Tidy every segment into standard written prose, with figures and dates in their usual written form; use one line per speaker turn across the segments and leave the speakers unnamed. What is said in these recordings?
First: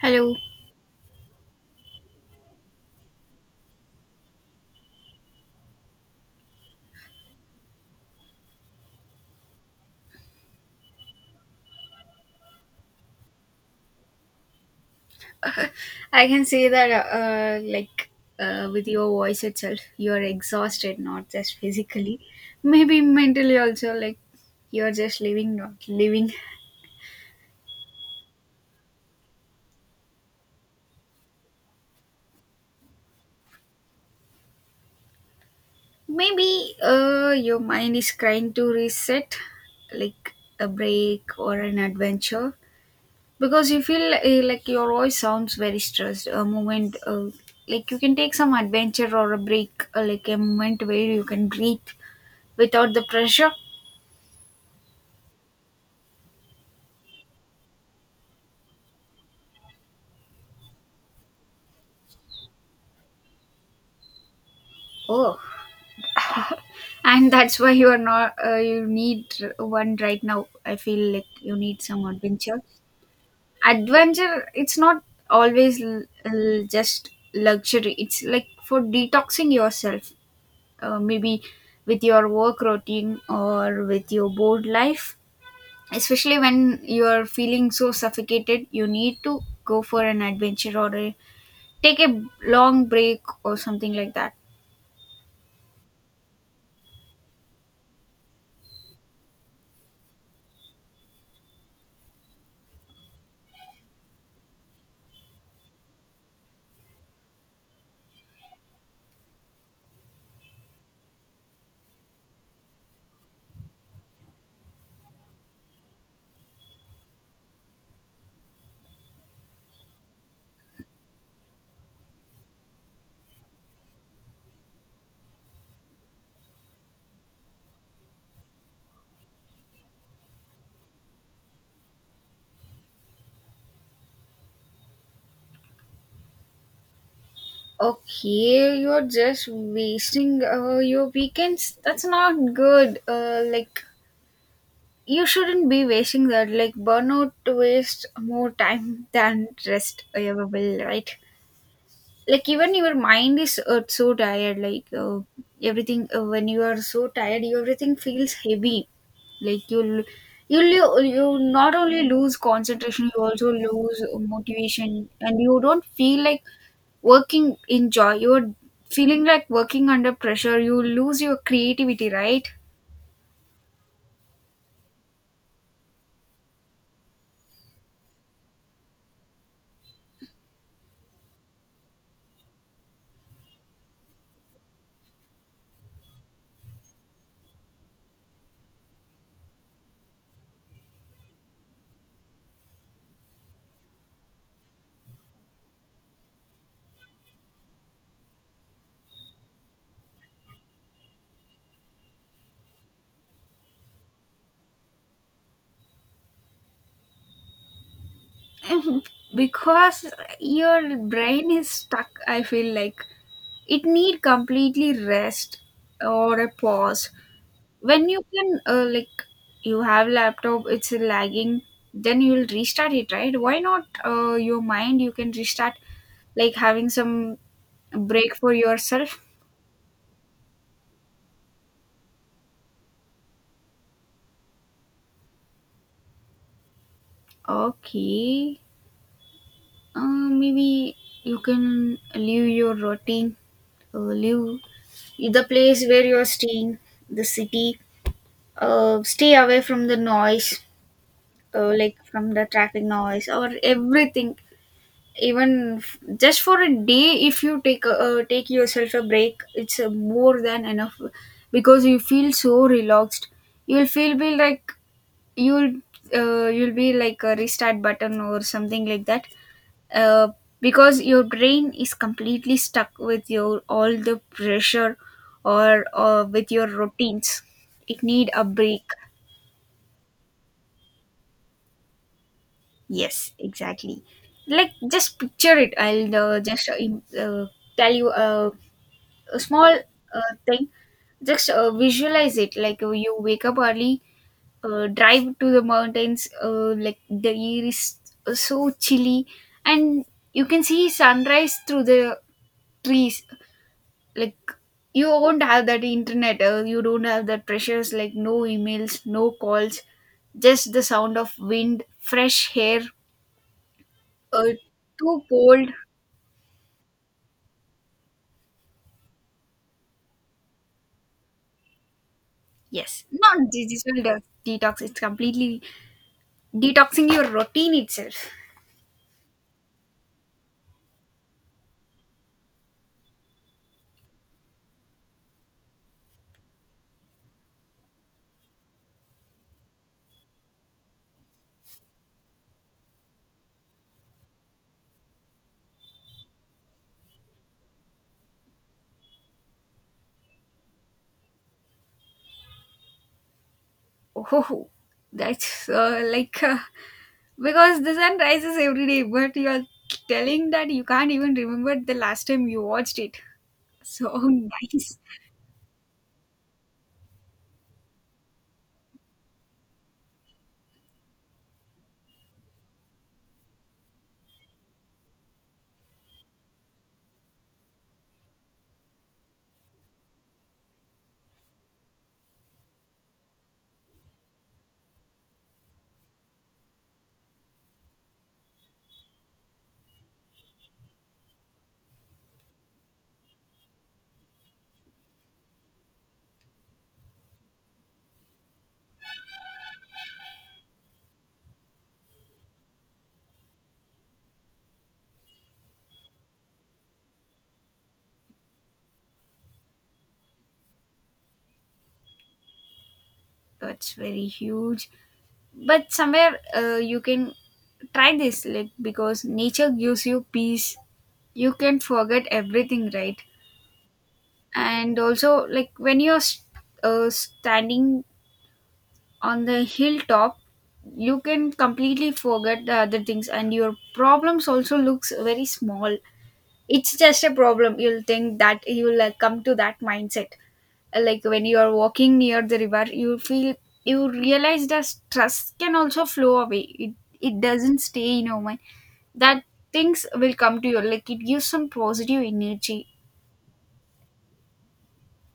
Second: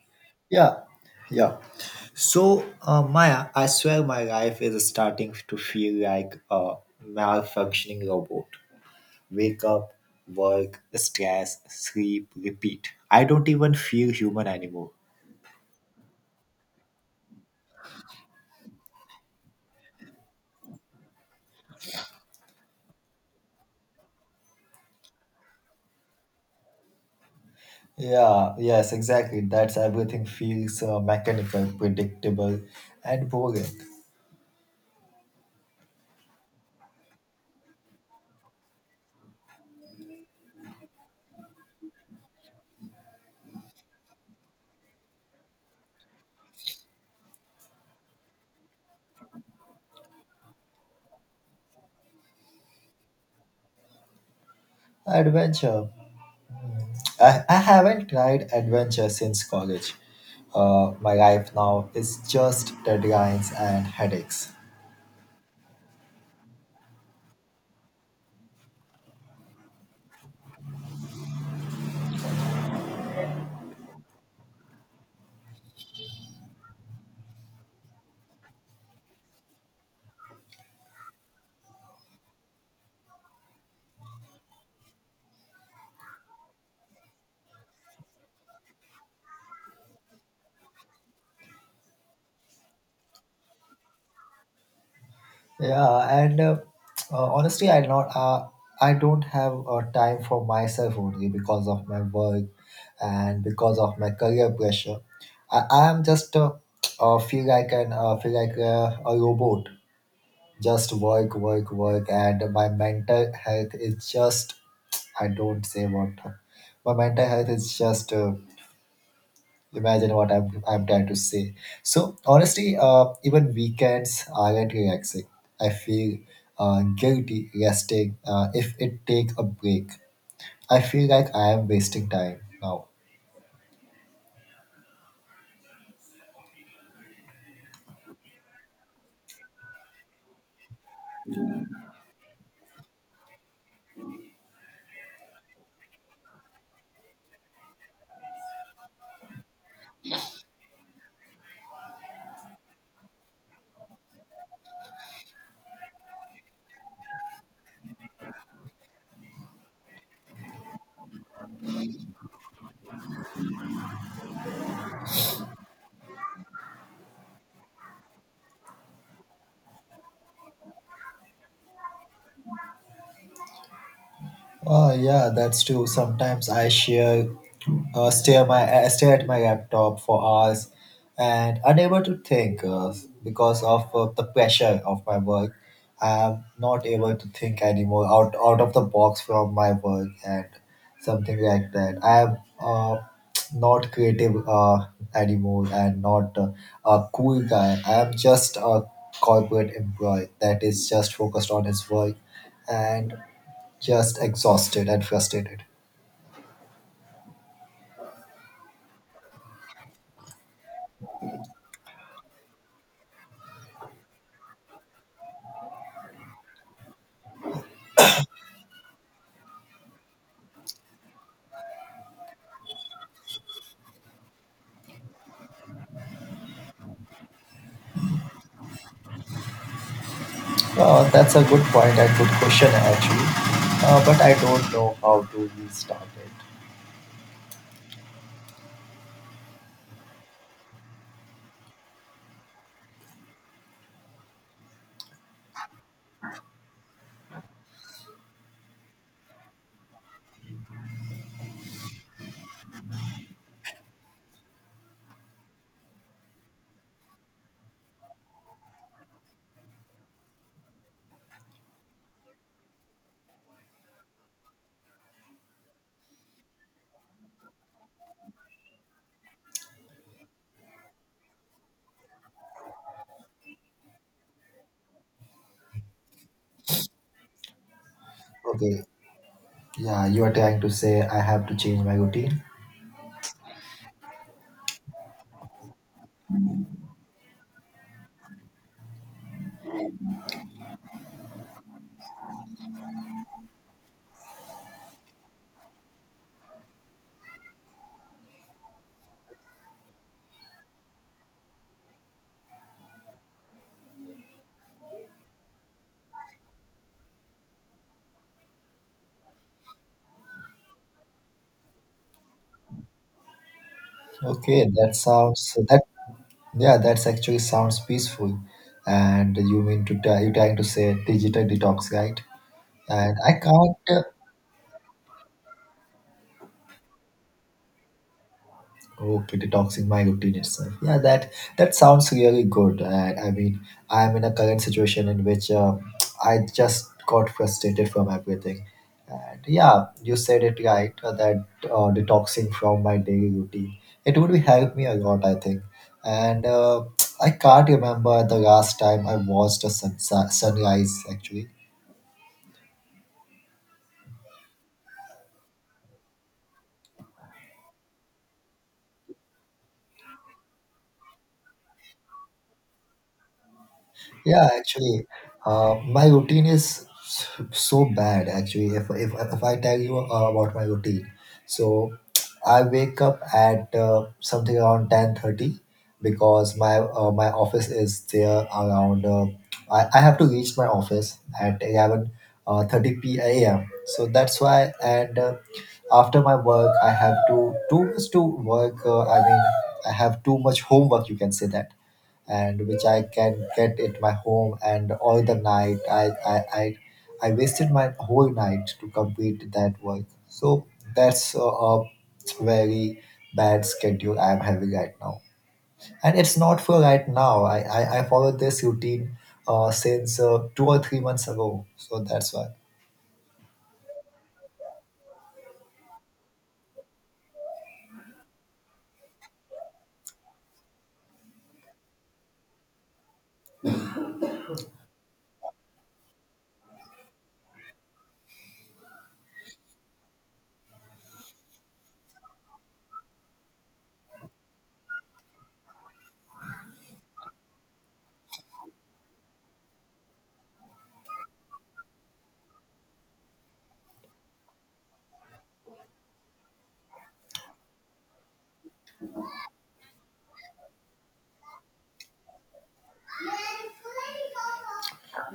Hello.
Yeah, yeah. So, Maya, I swear my life is starting to feel like a malfunctioning robot. Wake up, work, stress, sleep, repeat. I don't even feel human anymore.
I can say that, with your voice itself, you're exhausted, not just physically. Maybe mentally also, you're just living, not living.
Yeah, yes, exactly. That's everything feels mechanical, predictable, and boring.
Maybe your mind is trying to reset, like a break or an adventure. Because you feel like your voice sounds very stressed. A moment, you can take some adventure or a break, like a moment where you can breathe without the pressure.
Adventure. I haven't tried adventure since college. My life now is just deadlines and headaches.
Oh. And that's why you are not, you need one right now. I feel like you need some adventure. Adventure, it's not always just luxury. It's like for detoxing yourself, maybe with your work routine or with your bored life, especially when you are feeling so suffocated. You need to go for an adventure, or take a long break or something like that.
Yeah, and honestly, I don't have time for myself only because of my work and because of my career pressure. I am just feel like an feel like a robot, just work, work, work, and my mental health is just I don't say what my mental health is just. Imagine what I'm trying to say. So honestly, even weekends aren't relaxing. I feel guilty resting if it takes a break. I feel like I am wasting time now.
Okay, you're just wasting your weekends. That's not good. Like you shouldn't be wasting that. Like burnout waste more time than rest ever will, right? Like even your mind is so tired. Like everything when you are so tired, everything feels heavy. Like you not only lose concentration, you also lose motivation, and you don't feel like working in joy. You're feeling like working under pressure. You lose your creativity, right?
Yeah, that's true. Sometimes I share, stare my stare at my laptop for hours, and unable to think because of the pressure of my work. I'm not able to think anymore out of the box from my work and something like that. I'm uh, not creative anymore and not a cool guy. I'm just a corporate employee that is just focused on his work and just exhausted and frustrated.
Because your brain is stuck, I feel like it need completely rest or a pause. When you can you have laptop, it's lagging, then you'll restart it, right? Why not your mind? You can restart, like having some break for yourself.
That's a good point and good question actually. But I don't know how to restart it.
Okay, maybe you can leave your routine, leave the place where you're staying, the city, stay away from the noise, like from the traffic noise or everything. Even just for a day, if you take take yourself a break, it's more than enough, because you feel so relaxed. You'll feel be like you'll you'll be like a restart button or something like that, uh, because your brain is completely stuck with your all the pressure or with your routines. It need a
Okay.
break.
Yeah, you are trying to say I have to change my routine.
Yes, exactly. Like just picture it. I'll tell you a small thing. Just visualize it, like you wake up early, drive to the mountains, like the air is so chilly, and you can see sunrise through the trees. Like you won't have that internet, you don't have that pressures, like no emails, no calls, just the sound of wind, fresh air. Uh,
Okay, that
too
sounds
cold.
that. Yeah, that's actually sounds peaceful. And you mean to tell you trying to say digital detox, right?
Yes,
And I
not digital
can't.
detox. It's completely detoxing your routine itself.
Okay, detoxing my routine itself. Yeah, that sounds really good. And I mean, I'm in a current situation in which I just got frustrated from everything. And yeah, you said it right that detoxing from my daily routine it would be help me a lot, I think. And I can't remember the last time I watched a sunrise actually.
Oh, that's because the sun rises every day, but you're telling that you can't even remember the last time you watched it. So
Yeah,
nice.
actually, my routine is so bad. Actually, if I tell you about my routine, so I wake up at something around 10:30 because my office is there around. I have to reach my office at eleven thirty p a.m. So that's why and. After my work I have to too much to work I mean I have too much homework you can say that and which I can get at my home. And all the night, I wasted my whole night to complete that work. So that's a very bad schedule I'm having right now, and it's not for right now. I followed this routine since 2 or 3 months ago, so that's why.
That's very huge. But somewhere you can try this, like because nature gives you peace. You can forget everything, right? And also, like when you're standing on the hilltop, you can completely forget the other things, and your problems also looks very small. It's just a problem, you'll think that you'll come to that mindset. Like when you are walking near the river, you feel, you realize the stress can also flow away. it, it doesn't stay in your mind. That things will come to you, like it gives some positive energy.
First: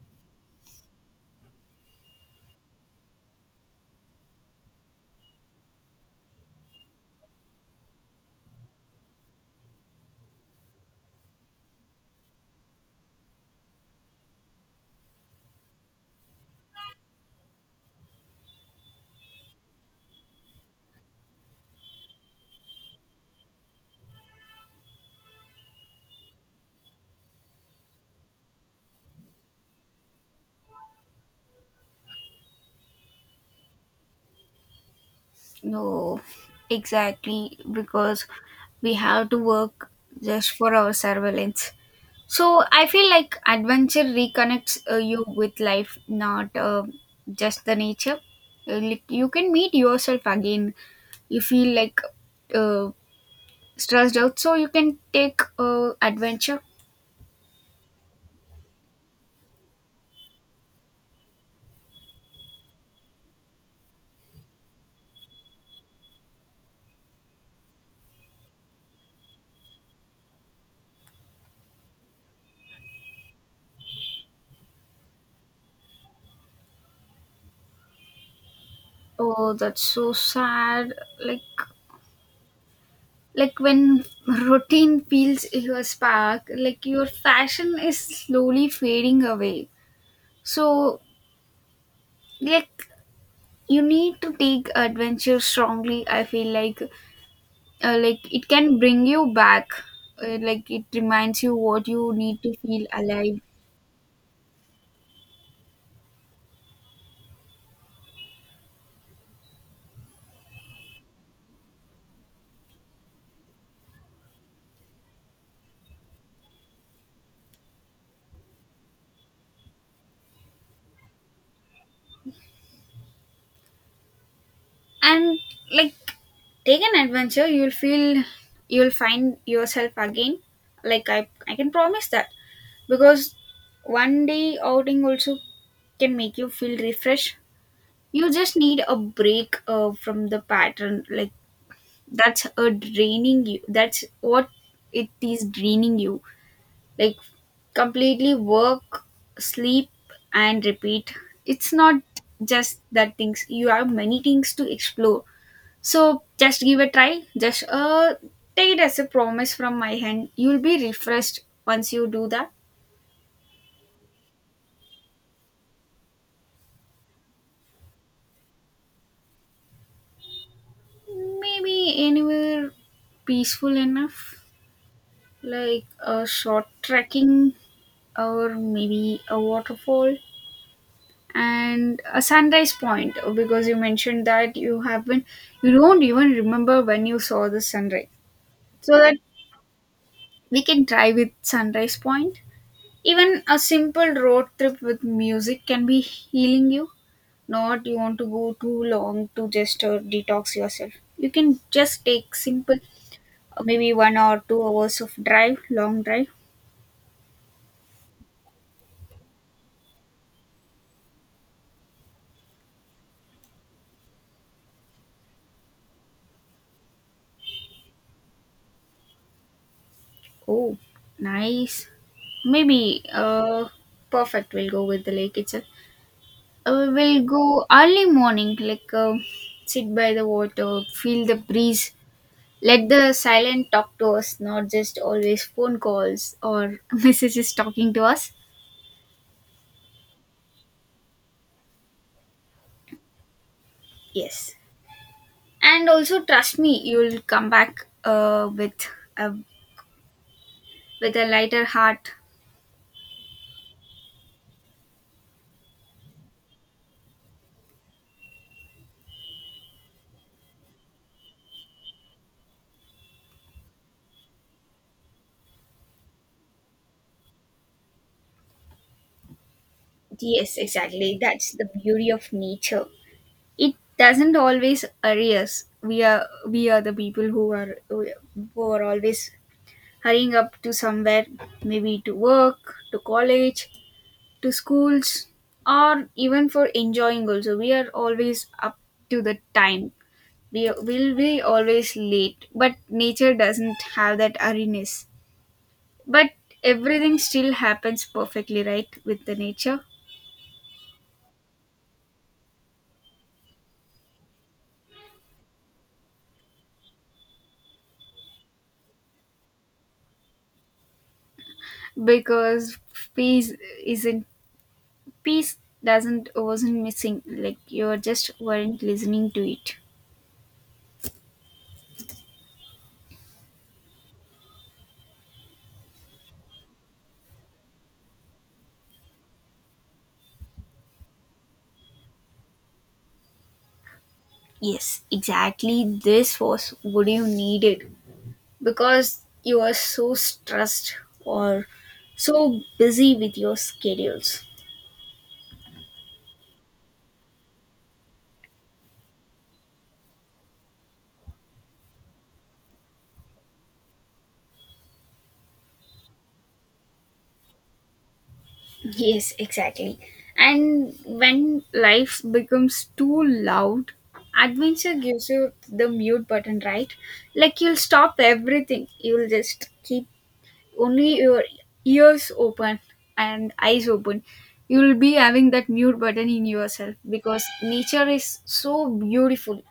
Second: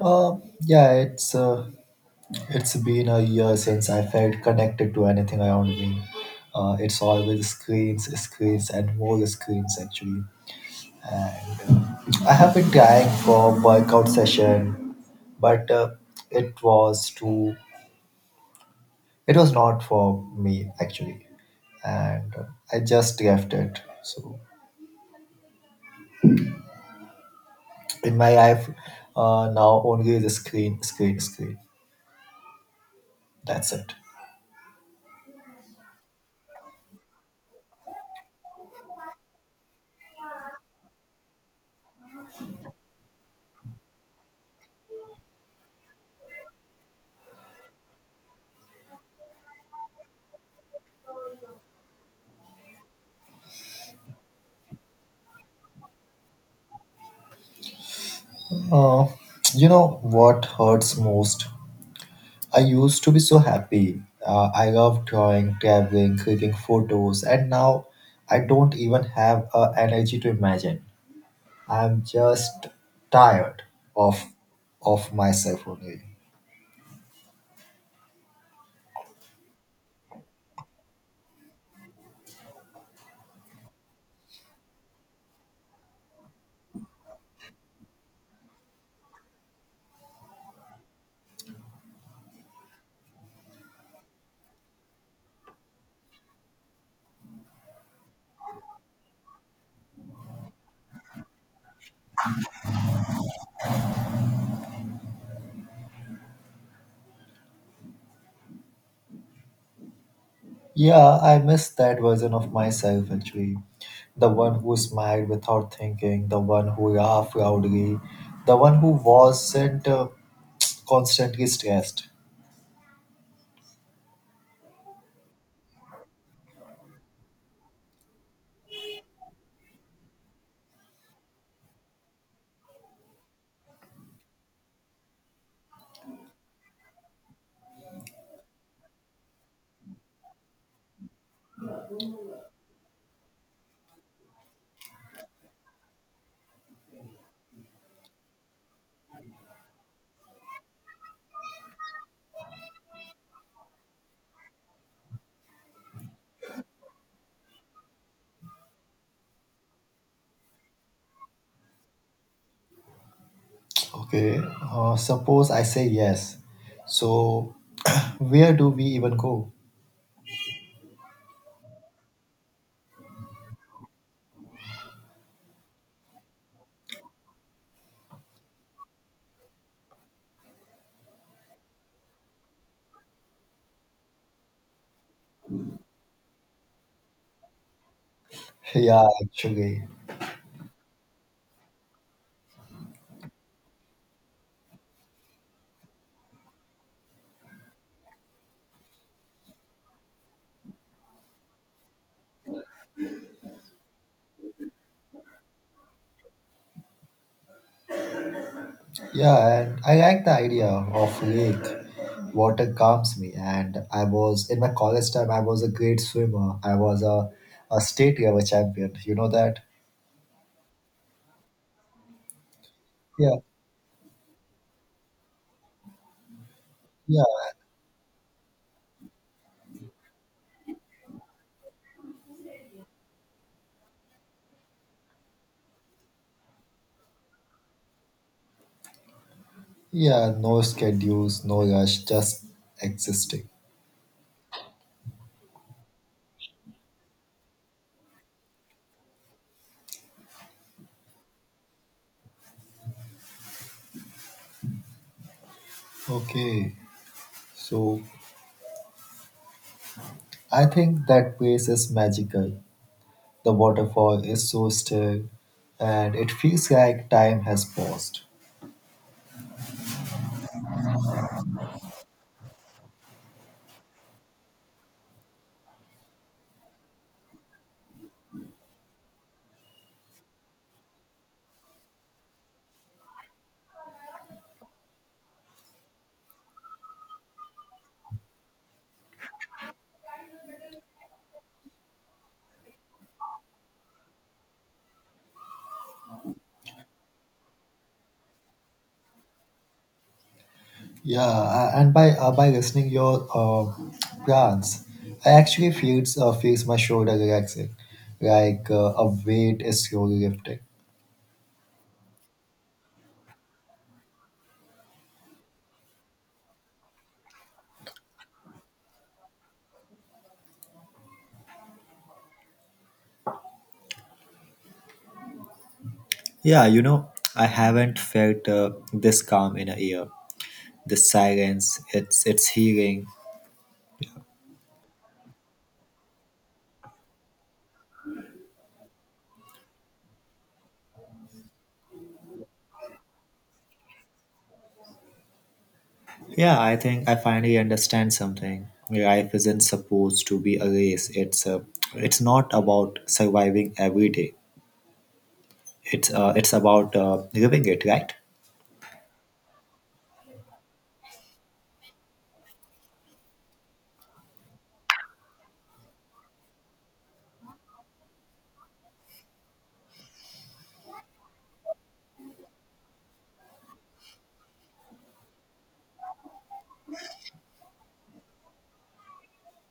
Uh, yeah, it's been a year since I felt connected to anything around me. It's always screens, screens, and more screens actually. And I have been trying for workout session, but it was too. It was not for me actually, and I just left it. So in my life, now only the screen, screen, screen. That's it.
No, exactly, because we have to work just for our surveillance. So I feel like adventure reconnects you with life, not just the nature. Like, you can meet yourself again. You feel like uh, stressed out, so you can take adventure.
Uh, you know what hurts most? I used to be so happy. I love drawing, traveling, clicking photos, and now I don't even have energy to imagine. I'm just tired of of myself only.
Oh, that's so sad. Like like when routine feels your spark, like your passion is slowly fading away. So like you need to take adventure strongly. I feel like it can bring you back, like it reminds you what you need to feel alive.
Yeah, I miss that version of myself actually. The one who smiled without thinking, the one who laughed loudly, the one who wasn't constantly stressed.
And like take an adventure, you'll feel, you'll find yourself again. Like I can promise that, because one day outing also can make you feel refreshed. You just need a break from the pattern, like that's a draining you. That's what it is, draining you. Like completely work, sleep, and repeat. It's not just that things. You have many things to explore. So just give a try. Just uh, take it as a promise from my hand, you'll be refreshed once you do that.
Okay, suppose I say yes. So, where do we even go?
Maybe anywhere peaceful enough, like a short trekking or maybe a waterfall and a sunrise point, because you mentioned that you don't even remember when you saw the sunrise. So
Yeah,
that
actually.
we can try with sunrise point. Even a simple road trip with music can be healing you. Not you want to go too long to just detox yourself. You can just take simple, maybe 1 or 2 hours of drive, long drive.
Yeah, and I like the idea of lake. Water calms me, and I was in my college time. I was a great swimmer. I was a state level champion. You know that?
Oh, nice. Maybe
Yeah,
perfect, we'll go with the lake itself. We'll
yeah,
go early morning, sit by the water, feel the breeze, let the silent talk to us, not just always phone calls or messages talking to us.
yeah. No schedules, no rush, just existing.
Yes, and also trust me, you'll come back a with a lighter heart.
Okay, so I think that place is magical. The waterfall is so still, and it feels like time has paused.
Yes, exactly. That's the beauty of nature. It doesn't always worry us. We are the people who are always hurrying up to somewhere, maybe to work, to college, to schools, or even for enjoying also. We are always up to the time. We will be always late, but nature doesn't have that hurriness. But everything still happens perfectly, right, with the nature.
Yeah, and by listening your plans, I actually feels feels my shoulder relaxing, like a weight is slowly lifting.
Because peace isn't peace doesn't wasn't missing, like you just weren't listening to it.
Yeah, you know, I haven't felt this calm in a year. The silence, it's healing.
Yes, exactly, this was what you needed, because you are so stressed or so busy with your schedules.
Yeah, I think I finally understand something. Life isn't supposed to be a race. It's it's not about surviving every day. It's it's about living it, right?
Yes, exactly. And when life becomes too loud, adventure gives you the mute button, right? Like you'll stop everything. You'll just keep only your ears open and eyes open. You'll be having that mute button in yourself because nature is so beautiful.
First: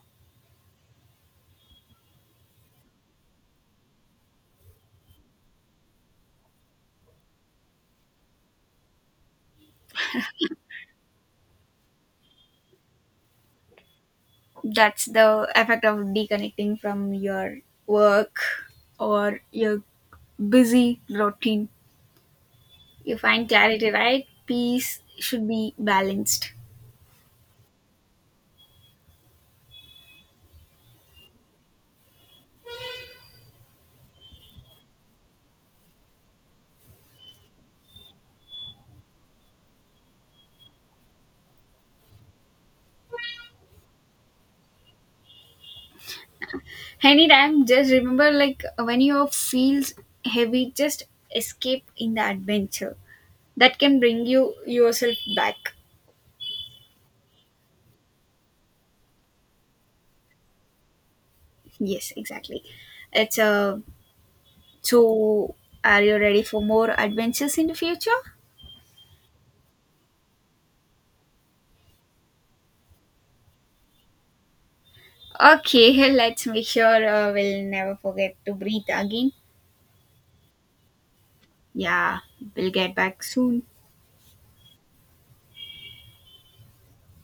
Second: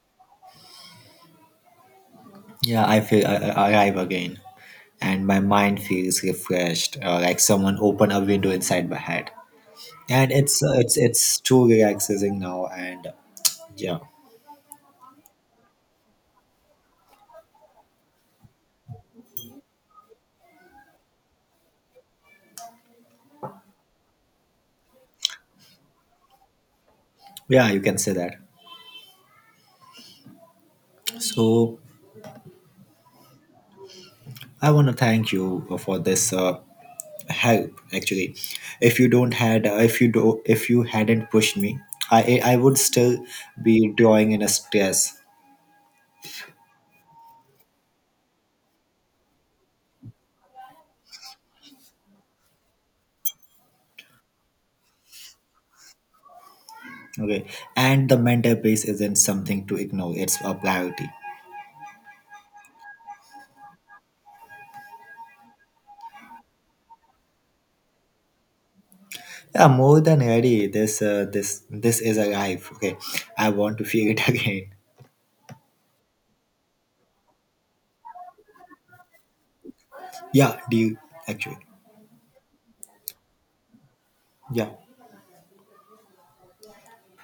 Yeah, I feel I arrive again, and my mind feels refreshed, like someone opened a window inside my head. And it's too relaxing now, and yeah,
That's the effect of deconnecting from your work or your busy routine. You find clarity, right? Peace should be balanced.
yeah, you can say that. So I want to thank you for this help. Actually, if you don't had if you do if you hadn't pushed me, I would still be drawing in a stress.
Anytime, just remember like when you feel heavy, just escape in the adventure. That can bring you yourself back.
Okay, and the mental base isn't something to ignore; it's a priority.
Yes, exactly. It's a, so are you ready for more adventures in the future?
Yeah, more than ready. This is a life. Okay, I want to feel it again.
Okay, let's make sure we'll never forget to breathe again.
Yeah, do you actually?
Yeah, we'll get back soon.
Yeah.